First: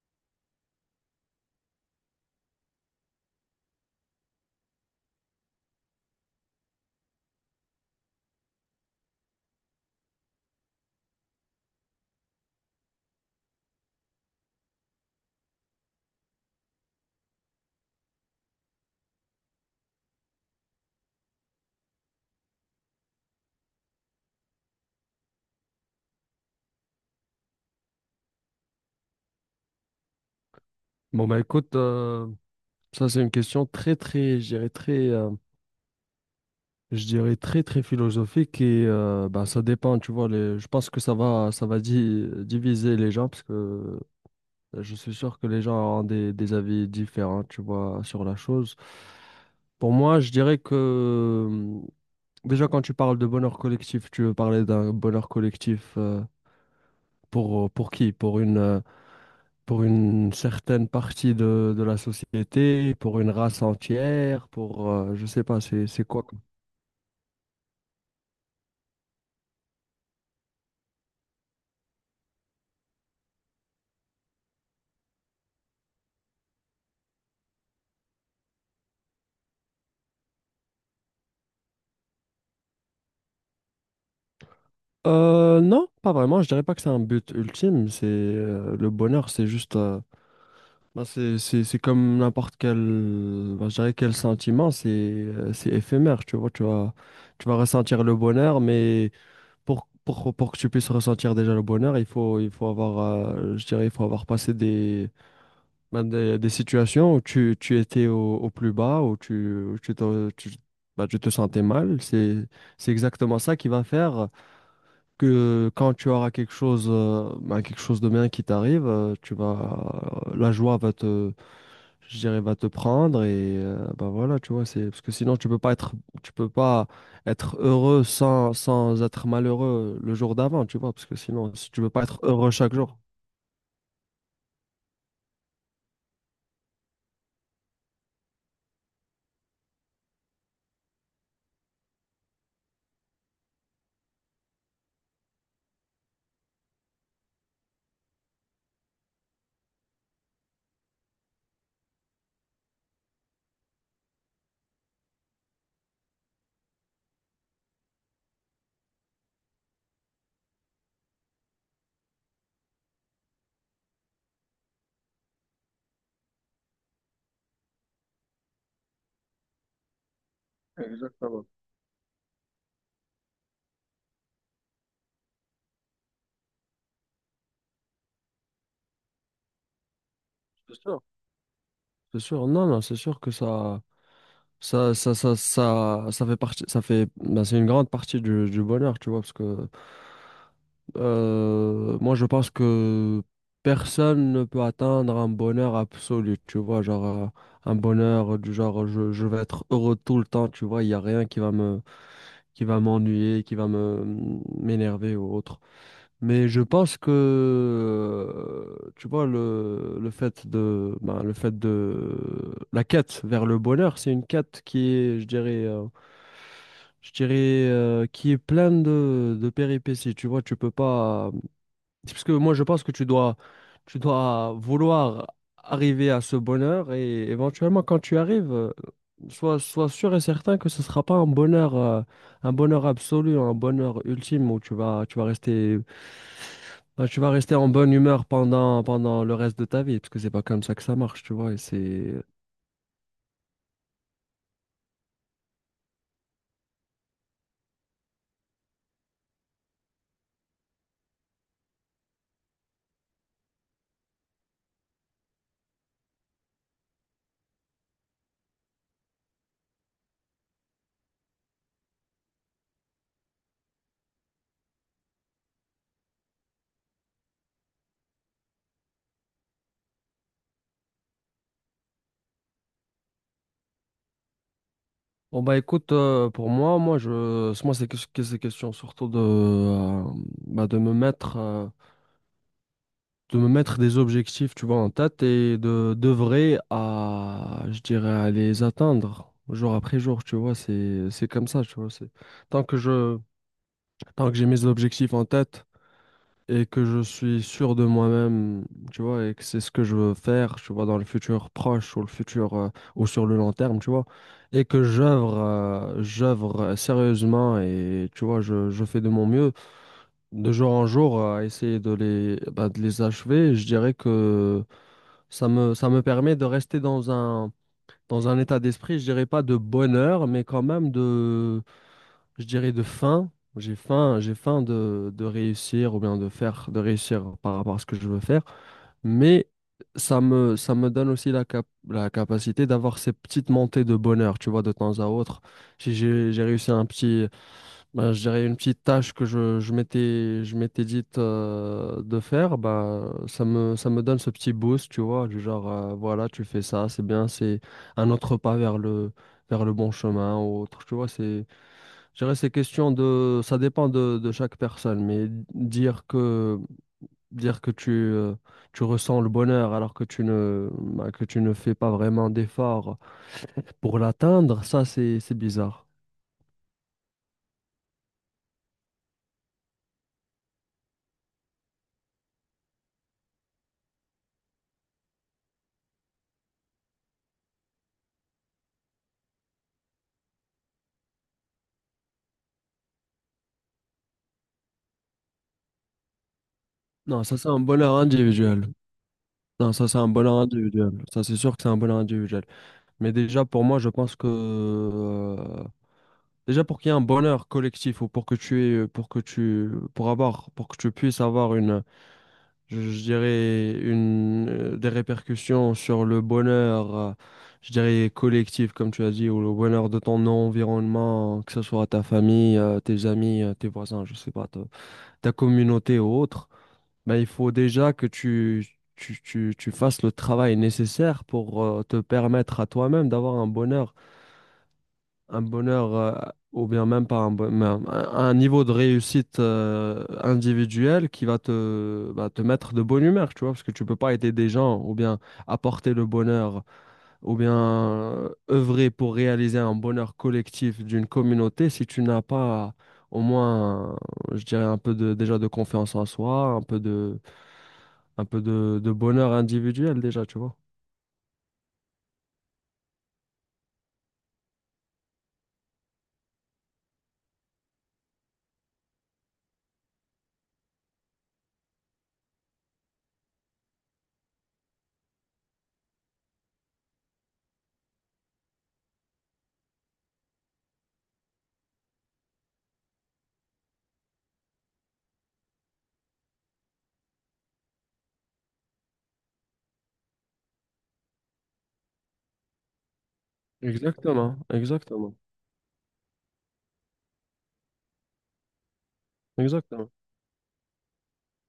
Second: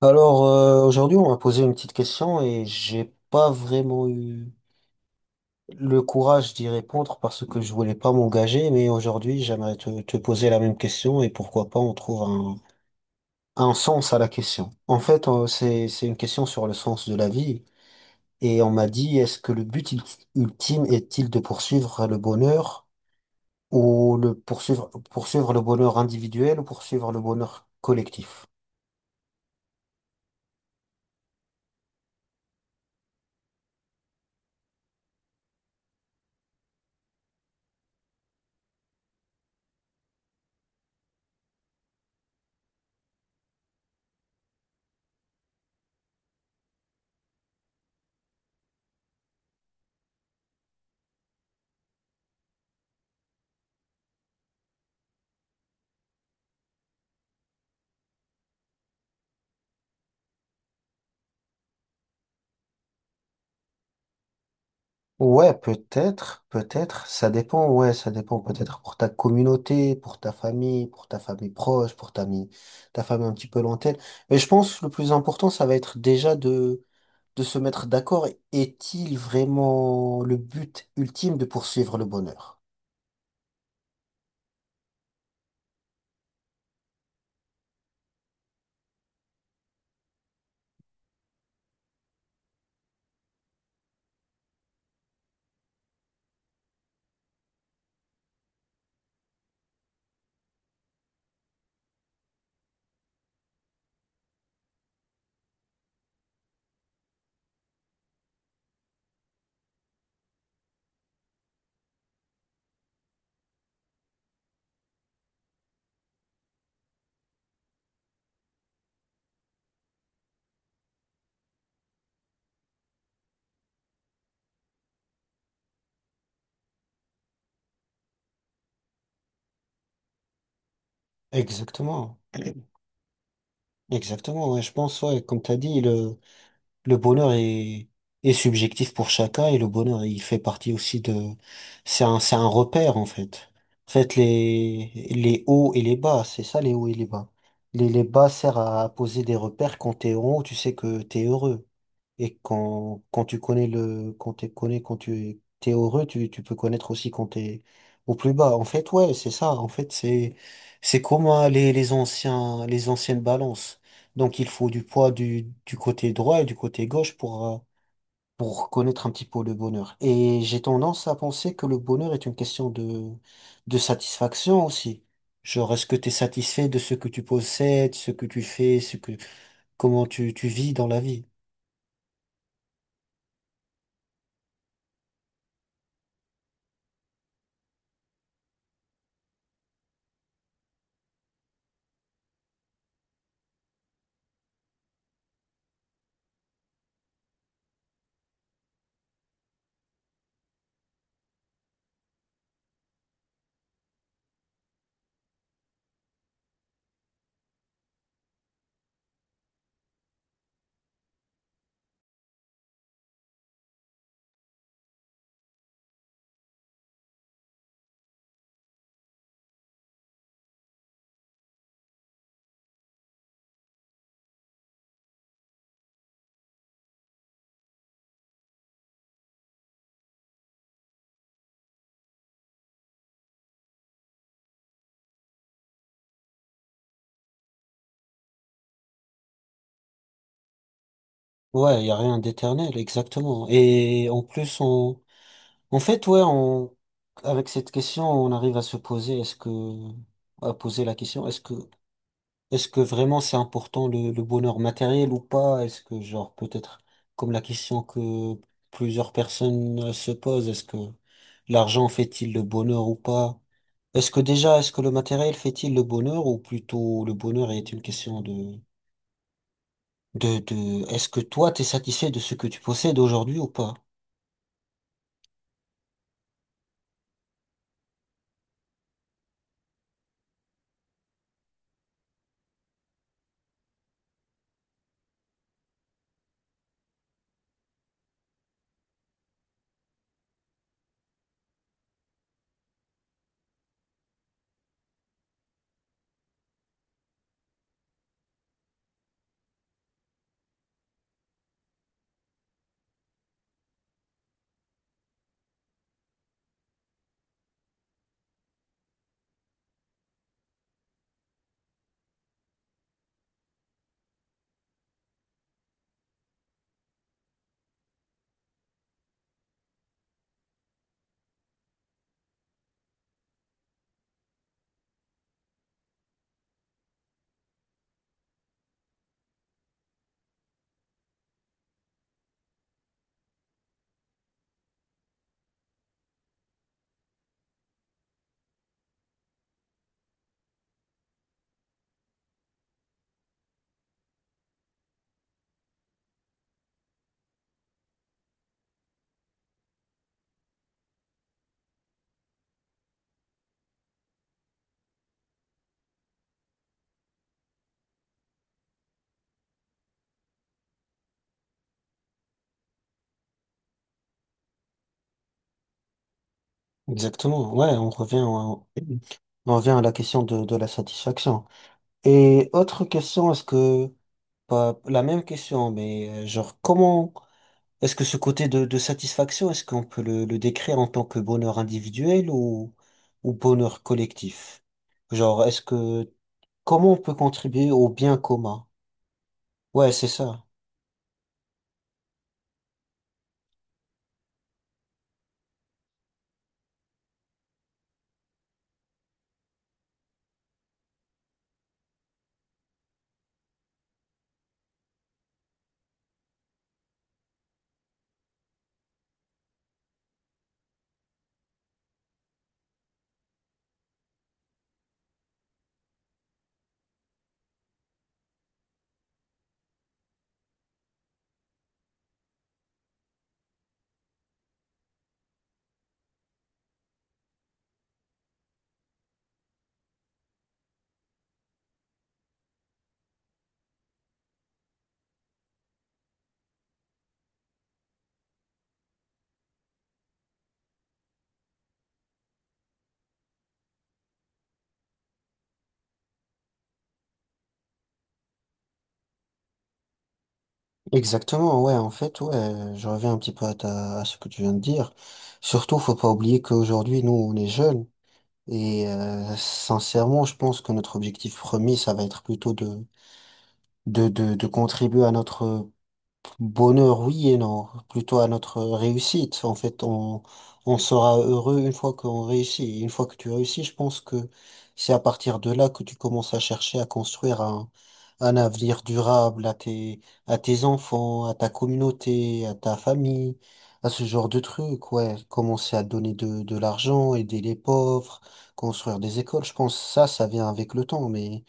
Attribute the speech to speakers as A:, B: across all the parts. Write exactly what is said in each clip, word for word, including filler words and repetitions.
A: Alors, euh, aujourd'hui, on m'a posé une petite question et j'ai pas vraiment eu le courage d'y répondre parce que je voulais pas m'engager, mais aujourd'hui, j'aimerais te, te poser la même question et pourquoi pas on trouve un, un sens à la question. En fait, euh, c'est, c'est une question sur le sens de la vie et on m'a dit, est-ce que le but ult- ultime est-il de poursuivre le bonheur ou le poursuivre, poursuivre le bonheur individuel ou poursuivre le bonheur collectif?
B: Bon bah écoute, euh, ça c'est une question très très, je dirais très, euh, je dirais très très philosophique et euh, bah ça dépend, tu vois. Les, je pense que ça va, ça va di- diviser les gens parce que je suis sûr que les gens ont des, des avis différents, tu vois, sur la chose. Pour moi, je dirais que euh, déjà quand tu parles de bonheur collectif, tu veux parler d'un bonheur collectif euh, pour pour qui? Pour une euh, pour une certaine partie de, de la société, pour une race entière, pour euh, je sais
A: Ouais,
B: pas, c'est c'est quoi quoi.
A: peut-être, peut-être, ça dépend, ouais, ça dépend peut-être pour ta communauté, pour ta famille, pour ta famille proche, pour ta, mi- ta famille un petit peu lointaine. Mais je pense que le plus important, ça va être déjà de, de se mettre d'accord. Est-il vraiment le but ultime de poursuivre le bonheur?
B: Euh, non, pas vraiment. Je dirais pas que c'est un but ultime. C'est euh, le bonheur, c'est juste. euh, bah, c'est c'est c'est comme n'importe quel. bah, je dirais quel sentiment. C'est euh, c'est éphémère. Tu vois, tu vas tu vas ressentir le bonheur, mais pour pour pour que tu puisses ressentir déjà le bonheur, il faut il faut avoir. euh, je dirais il faut avoir passé des Ben, des, des situations où tu, tu étais au, au plus bas, où tu, où tu te, tu- ben, tu te sentais mal, c'est, c'est exactement ça qui va faire que quand tu auras quelque chose, euh, ben, quelque chose de bien qui t'arrive, euh, tu vas, la joie va te, je dirais, va te prendre et euh, ben voilà, tu vois, c'est, parce que sinon tu peux pas être, tu peux pas être heureux sans, sans être malheureux le jour d'avant, tu vois, parce que sinon, si tu veux pas
A: Exactement.
B: être heureux chaque jour.
A: Exactement, ouais, je pense, ouais, comme tu as dit, le bonheur est, est subjectif pour chacun et le bonheur, il fait partie aussi de, c'est un, c'est un repère, en fait. En fait, les, les hauts et les bas, c'est ça, les hauts et les bas. Les, les bas servent à poser des repères. Quand t'es en haut, tu sais que t'es heureux. Et quand, quand tu connais le, quand tu connais, quand tu es, t'es heureux, tu, tu peux connaître aussi quand tu es au plus bas. En fait, ouais, c'est ça. En fait, c'est, c'est comme euh, les, les anciens, les anciennes balances. Donc, il faut du poids du, du côté droit et du côté gauche pour, euh, pour connaître un petit peu le bonheur. Et j'ai tendance à
B: Exactement.
A: penser que le bonheur est une question de, de satisfaction aussi. Genre, est-ce que tu es satisfait de ce que tu possèdes, ce que tu fais, ce que, comment tu, tu vis dans la vie?
B: C'est sûr, non, non, c'est sûr que ça, ça, ça, ça, ça, ça fait partie, ça fait, ben, c'est une grande partie du, du bonheur, tu vois, parce que euh, moi, je pense que personne ne peut atteindre un bonheur absolu, tu vois, genre euh, un bonheur du genre je, je vais être heureux tout le temps, tu vois, il n'y a rien qui va me, qui va m'ennuyer, qui va me m'énerver ou autre. Mais je pense que, euh, tu vois, le, le fait de, ben, le fait de, la quête vers le bonheur, c'est une quête qui est, je dirais, euh, je dirais, euh, qui est pleine de, de péripéties. Tu vois, tu peux pas, c'est Parce que moi, je pense que tu dois, tu dois vouloir arriver à ce bonheur et éventuellement, quand tu arrives, euh, sois, sois sûr et certain que ce ne sera pas un bonheur, euh, un bonheur absolu, un bonheur ultime où tu vas, tu vas rester, bah, tu vas rester en bonne humeur pendant, pendant le reste de ta vie, parce que c'est pas comme ça que ça marche, tu vois. Et
A: Ouais, il y a
B: c'est...
A: rien d'éternel, exactement. Et en plus, on, en fait, ouais, on, avec cette question, on arrive à se poser, est-ce que, à poser la question, est-ce que, est-ce que vraiment c'est important le, le bonheur matériel ou pas? Est-ce que, genre, peut-être, comme la question que plusieurs personnes euh, se posent, est-ce que l'argent fait-il le bonheur ou pas? Est-ce que déjà, est-ce que le matériel fait-il le bonheur ou plutôt le bonheur est une question de, de, de, est-ce que toi, t'es satisfait de ce que tu possèdes aujourd'hui ou pas?
B: Bon, bah écoute, euh, pour moi, moi, je, moi, c'est que, que ces questions surtout de, euh, bah, de me mettre. Euh, de me mettre des objectifs, tu vois, en tête et de d'œuvrer à, je dirais, à les atteindre jour après jour, tu vois, c'est c'est comme ça, tu vois, c'est tant que je tant que j'ai mes objectifs en tête et que je suis sûr de moi-même, tu vois, et que c'est ce que je veux faire, tu vois, dans le futur proche ou le futur euh, ou sur le long terme, tu vois, et que j'œuvre euh, j'œuvre sérieusement et tu vois, je je fais de mon mieux de jour en jour à essayer de les bah, de les achever, je dirais que ça me, ça me permet de rester dans un, dans un état d'esprit, je dirais pas de bonheur, mais quand même de, je dirais de faim. J'ai faim, j'ai faim de, de réussir ou bien de faire, de réussir par rapport à ce que je veux faire. Mais ça me, ça me donne aussi la cap- la capacité d'avoir ces petites montées de bonheur, tu vois, de temps à autre. Si j'ai, j'ai réussi un petit, bah, je dirais une petite tâche que je, je m'étais je m'étais dite euh, de faire, bah, ça me, ça me donne ce petit boost, tu vois, du genre, euh, voilà, tu fais ça, c'est bien, c'est un autre pas vers le, vers le bon chemin ou autre, tu vois, c'est, je dirais, c'est question de, ça dépend de, de chaque personne, mais dire que, dire que tu, euh, tu ressens le bonheur alors que tu ne, bah, que tu ne fais pas vraiment d'efforts pour l'atteindre, ça, c'est, c'est bizarre.
A: Exactement, ouais, on revient, au- on revient à la question de, de la satisfaction. Et autre question, est-ce que, pas la même question, mais euh, genre, comment, est-ce que ce côté de, de satisfaction, est-ce qu'on peut le, le décrire en tant que bonheur individuel ou, ou bonheur collectif? Genre, est-ce que, comment on peut
B: Non, ça, c'est un
A: contribuer au
B: bonheur
A: bien commun?
B: individuel. Non, ça
A: Ouais,
B: c'est
A: c'est
B: un ballon
A: ça.
B: individuel. Ça c'est sûr que c'est un ballon individuel. Mais déjà pour moi, je pense que euh, déjà pour qu'il y ait un bonheur collectif ou pour que tu aies, euh, pour que tu pour avoir pour que tu puisses avoir une je, je dirais une euh, des répercussions sur le bonheur euh, je dirais collectif comme tu as dit ou le bonheur de ton environnement, que ce soit ta famille, euh, tes amis, euh, tes voisins, je sais pas, ta ta communauté ou autre. Ben, il faut déjà que tu, tu, tu, tu fasses le travail nécessaire pour euh, te permettre à toi-même d'avoir un bonheur, un bonheur, euh, ou bien même pas un, bon- mais un, un niveau de réussite euh, individuel qui va te, bah, te mettre de bonne humeur, tu vois, parce que tu peux pas aider des gens, ou bien apporter le bonheur, ou bien euh, œuvrer pour réaliser un bonheur collectif d'une communauté si tu n'as pas au moins, je dirais, un peu de, déjà de confiance en soi, un peu de un peu de, de bonheur individuel déjà, tu vois.
A: Exactement, ouais, en fait, ouais, je reviens un petit peu à ta, à ce que tu viens de dire. Surtout, faut pas oublier qu'aujourd'hui, nous, on est jeunes. Et euh, sincèrement, je pense que notre objectif premier, ça va être plutôt de, de, de, de contribuer à notre bonheur, oui et non, plutôt à notre réussite. En fait, on, on sera heureux une fois qu'on réussit. Et une fois que tu réussis, je pense que c'est à partir de là que tu commences à chercher à construire un, un avenir durable à tes, à tes enfants, à ta communauté, à ta famille, à ce genre
B: Exactement,
A: de trucs,
B: exactement,
A: ouais. Commencer à donner de, de l'argent, aider les pauvres, construire des écoles. Je pense que
B: exactement.
A: ça, ça vient avec le temps. Mais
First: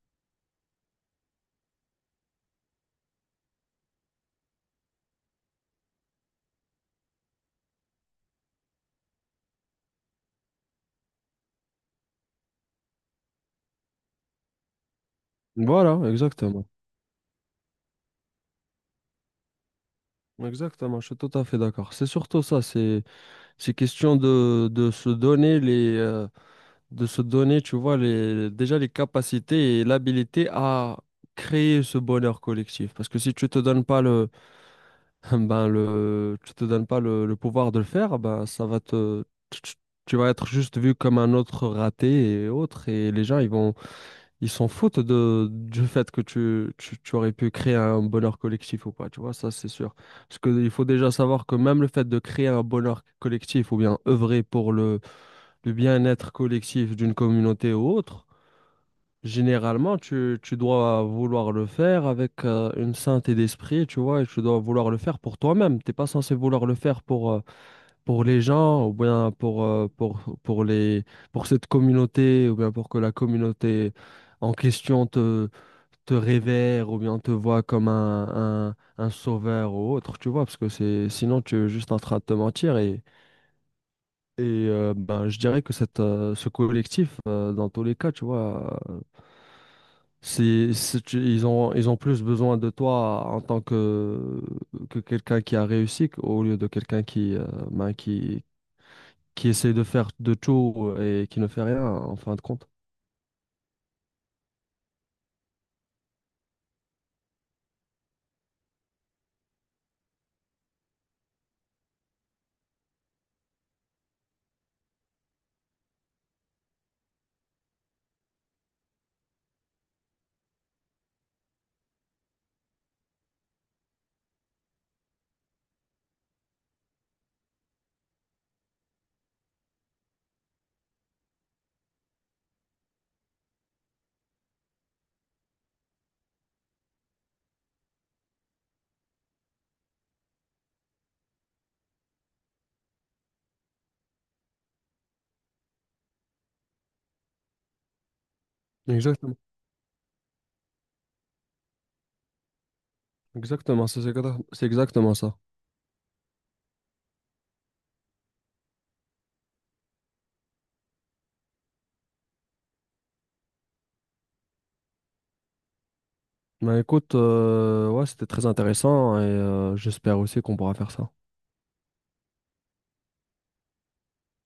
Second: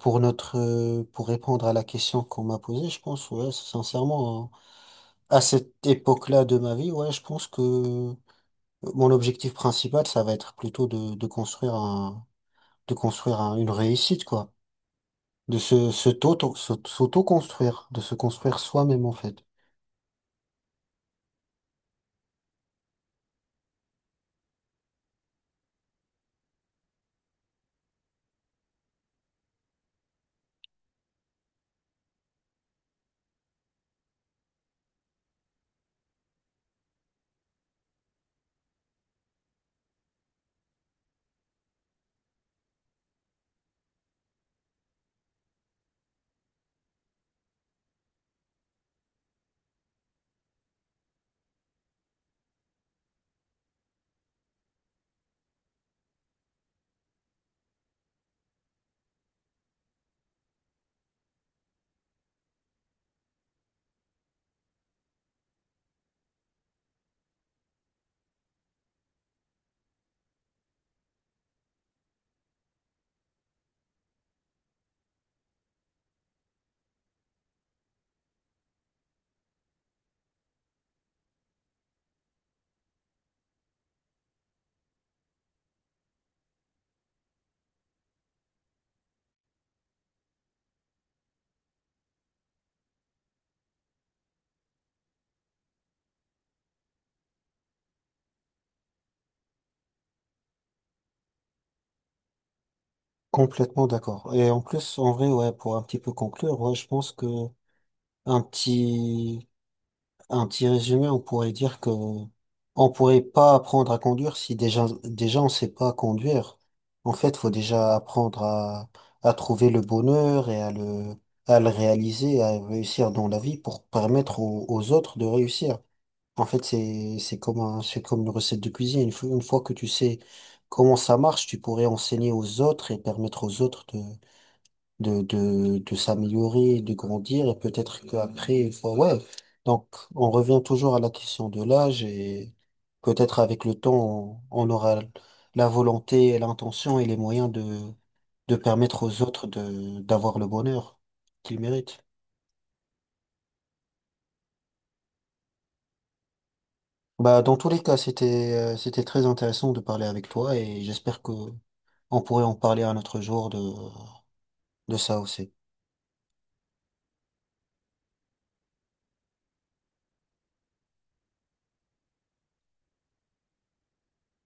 A: pour notre, euh, pour répondre à la question qu'on m'a posée, je pense, ouais, sincèrement, hein, à cette époque-là de ma vie, ouais, je pense que euh, mon objectif principal, ça va être plutôt de, de construire un, de construire un- une réussite, quoi, de se,
B: Voilà,
A: se t'auto,
B: exactement.
A: se- s'auto-construire, de se construire soi-même en fait.
B: Exactement, je suis tout à fait d'accord. C'est surtout ça, c'est c'est question de, de se donner les euh, de se donner, tu vois, les déjà les capacités et l'habilité à créer ce bonheur collectif. Parce que si tu te donnes pas le ben le tu te donnes pas le, le pouvoir de le faire, ben ça va te tu, tu- tu vas être juste vu comme un autre raté et autre et les gens ils vont ils s'en foutent de, du fait que tu, tu, tu aurais pu créer un bonheur collectif ou pas, tu vois, ça c'est sûr. Parce qu'il faut déjà savoir que même le fait de créer un bonheur collectif ou bien œuvrer pour le, le bien-être collectif d'une communauté ou autre, généralement tu, tu dois vouloir le faire avec euh, une sainteté d'esprit, tu vois, et tu dois vouloir le faire pour toi-même. T'es pas censé vouloir le faire pour, euh, pour les gens ou bien pour, euh, pour, pour les, pour cette communauté ou bien pour que la communauté en question te te révère ou bien te voit comme un, un, un sauveur ou autre, tu vois, parce que c'est sinon tu es juste en train de te mentir et, et euh, ben, je dirais que cette, euh, ce collectif, euh, dans tous les cas, tu vois, euh, c'est, c'est- tu- ils ont, ils ont plus besoin de toi en tant que, que quelqu'un qui a réussi qu- au lieu de quelqu'un qui, euh, ben, qui, qui essaie de faire de tout et qui ne fait rien en fin de compte.
A: Complètement d'accord. Et en plus, en vrai, ouais, pour un petit peu conclure, ouais, je pense que un petit, un petit résumé, on pourrait dire que on pourrait pas apprendre à conduire si déjà, déjà on sait pas conduire. En fait, faut déjà apprendre à, à trouver le bonheur et à le, à le réaliser, à réussir dans la vie pour permettre aux aux autres de réussir. En fait, c'est, c'est comme un- c'est comme une recette de cuisine. Une fois, une fois que tu sais comment ça marche, tu pourrais enseigner aux autres et permettre aux autres de, de, de, de s'améliorer, de grandir. Et peut-être qu'après, une fois, ouais. Donc, on revient toujours à la question de l'âge et peut-être avec le temps, on, on aura la volonté, l'intention et les moyens de, de permettre aux
B: Exactement,
A: autres de, d'avoir le bonheur qu'ils méritent.
B: exactement, c'est c'est exactement ça.
A: Bah, dans tous les cas, c'était, euh, c'était très intéressant de parler avec toi et j'espère que on pourrait en parler un autre jour de, de ça aussi.
B: Ben écoute, euh, ouais, c'était très intéressant et euh, j'espère aussi qu'on pourra faire ça.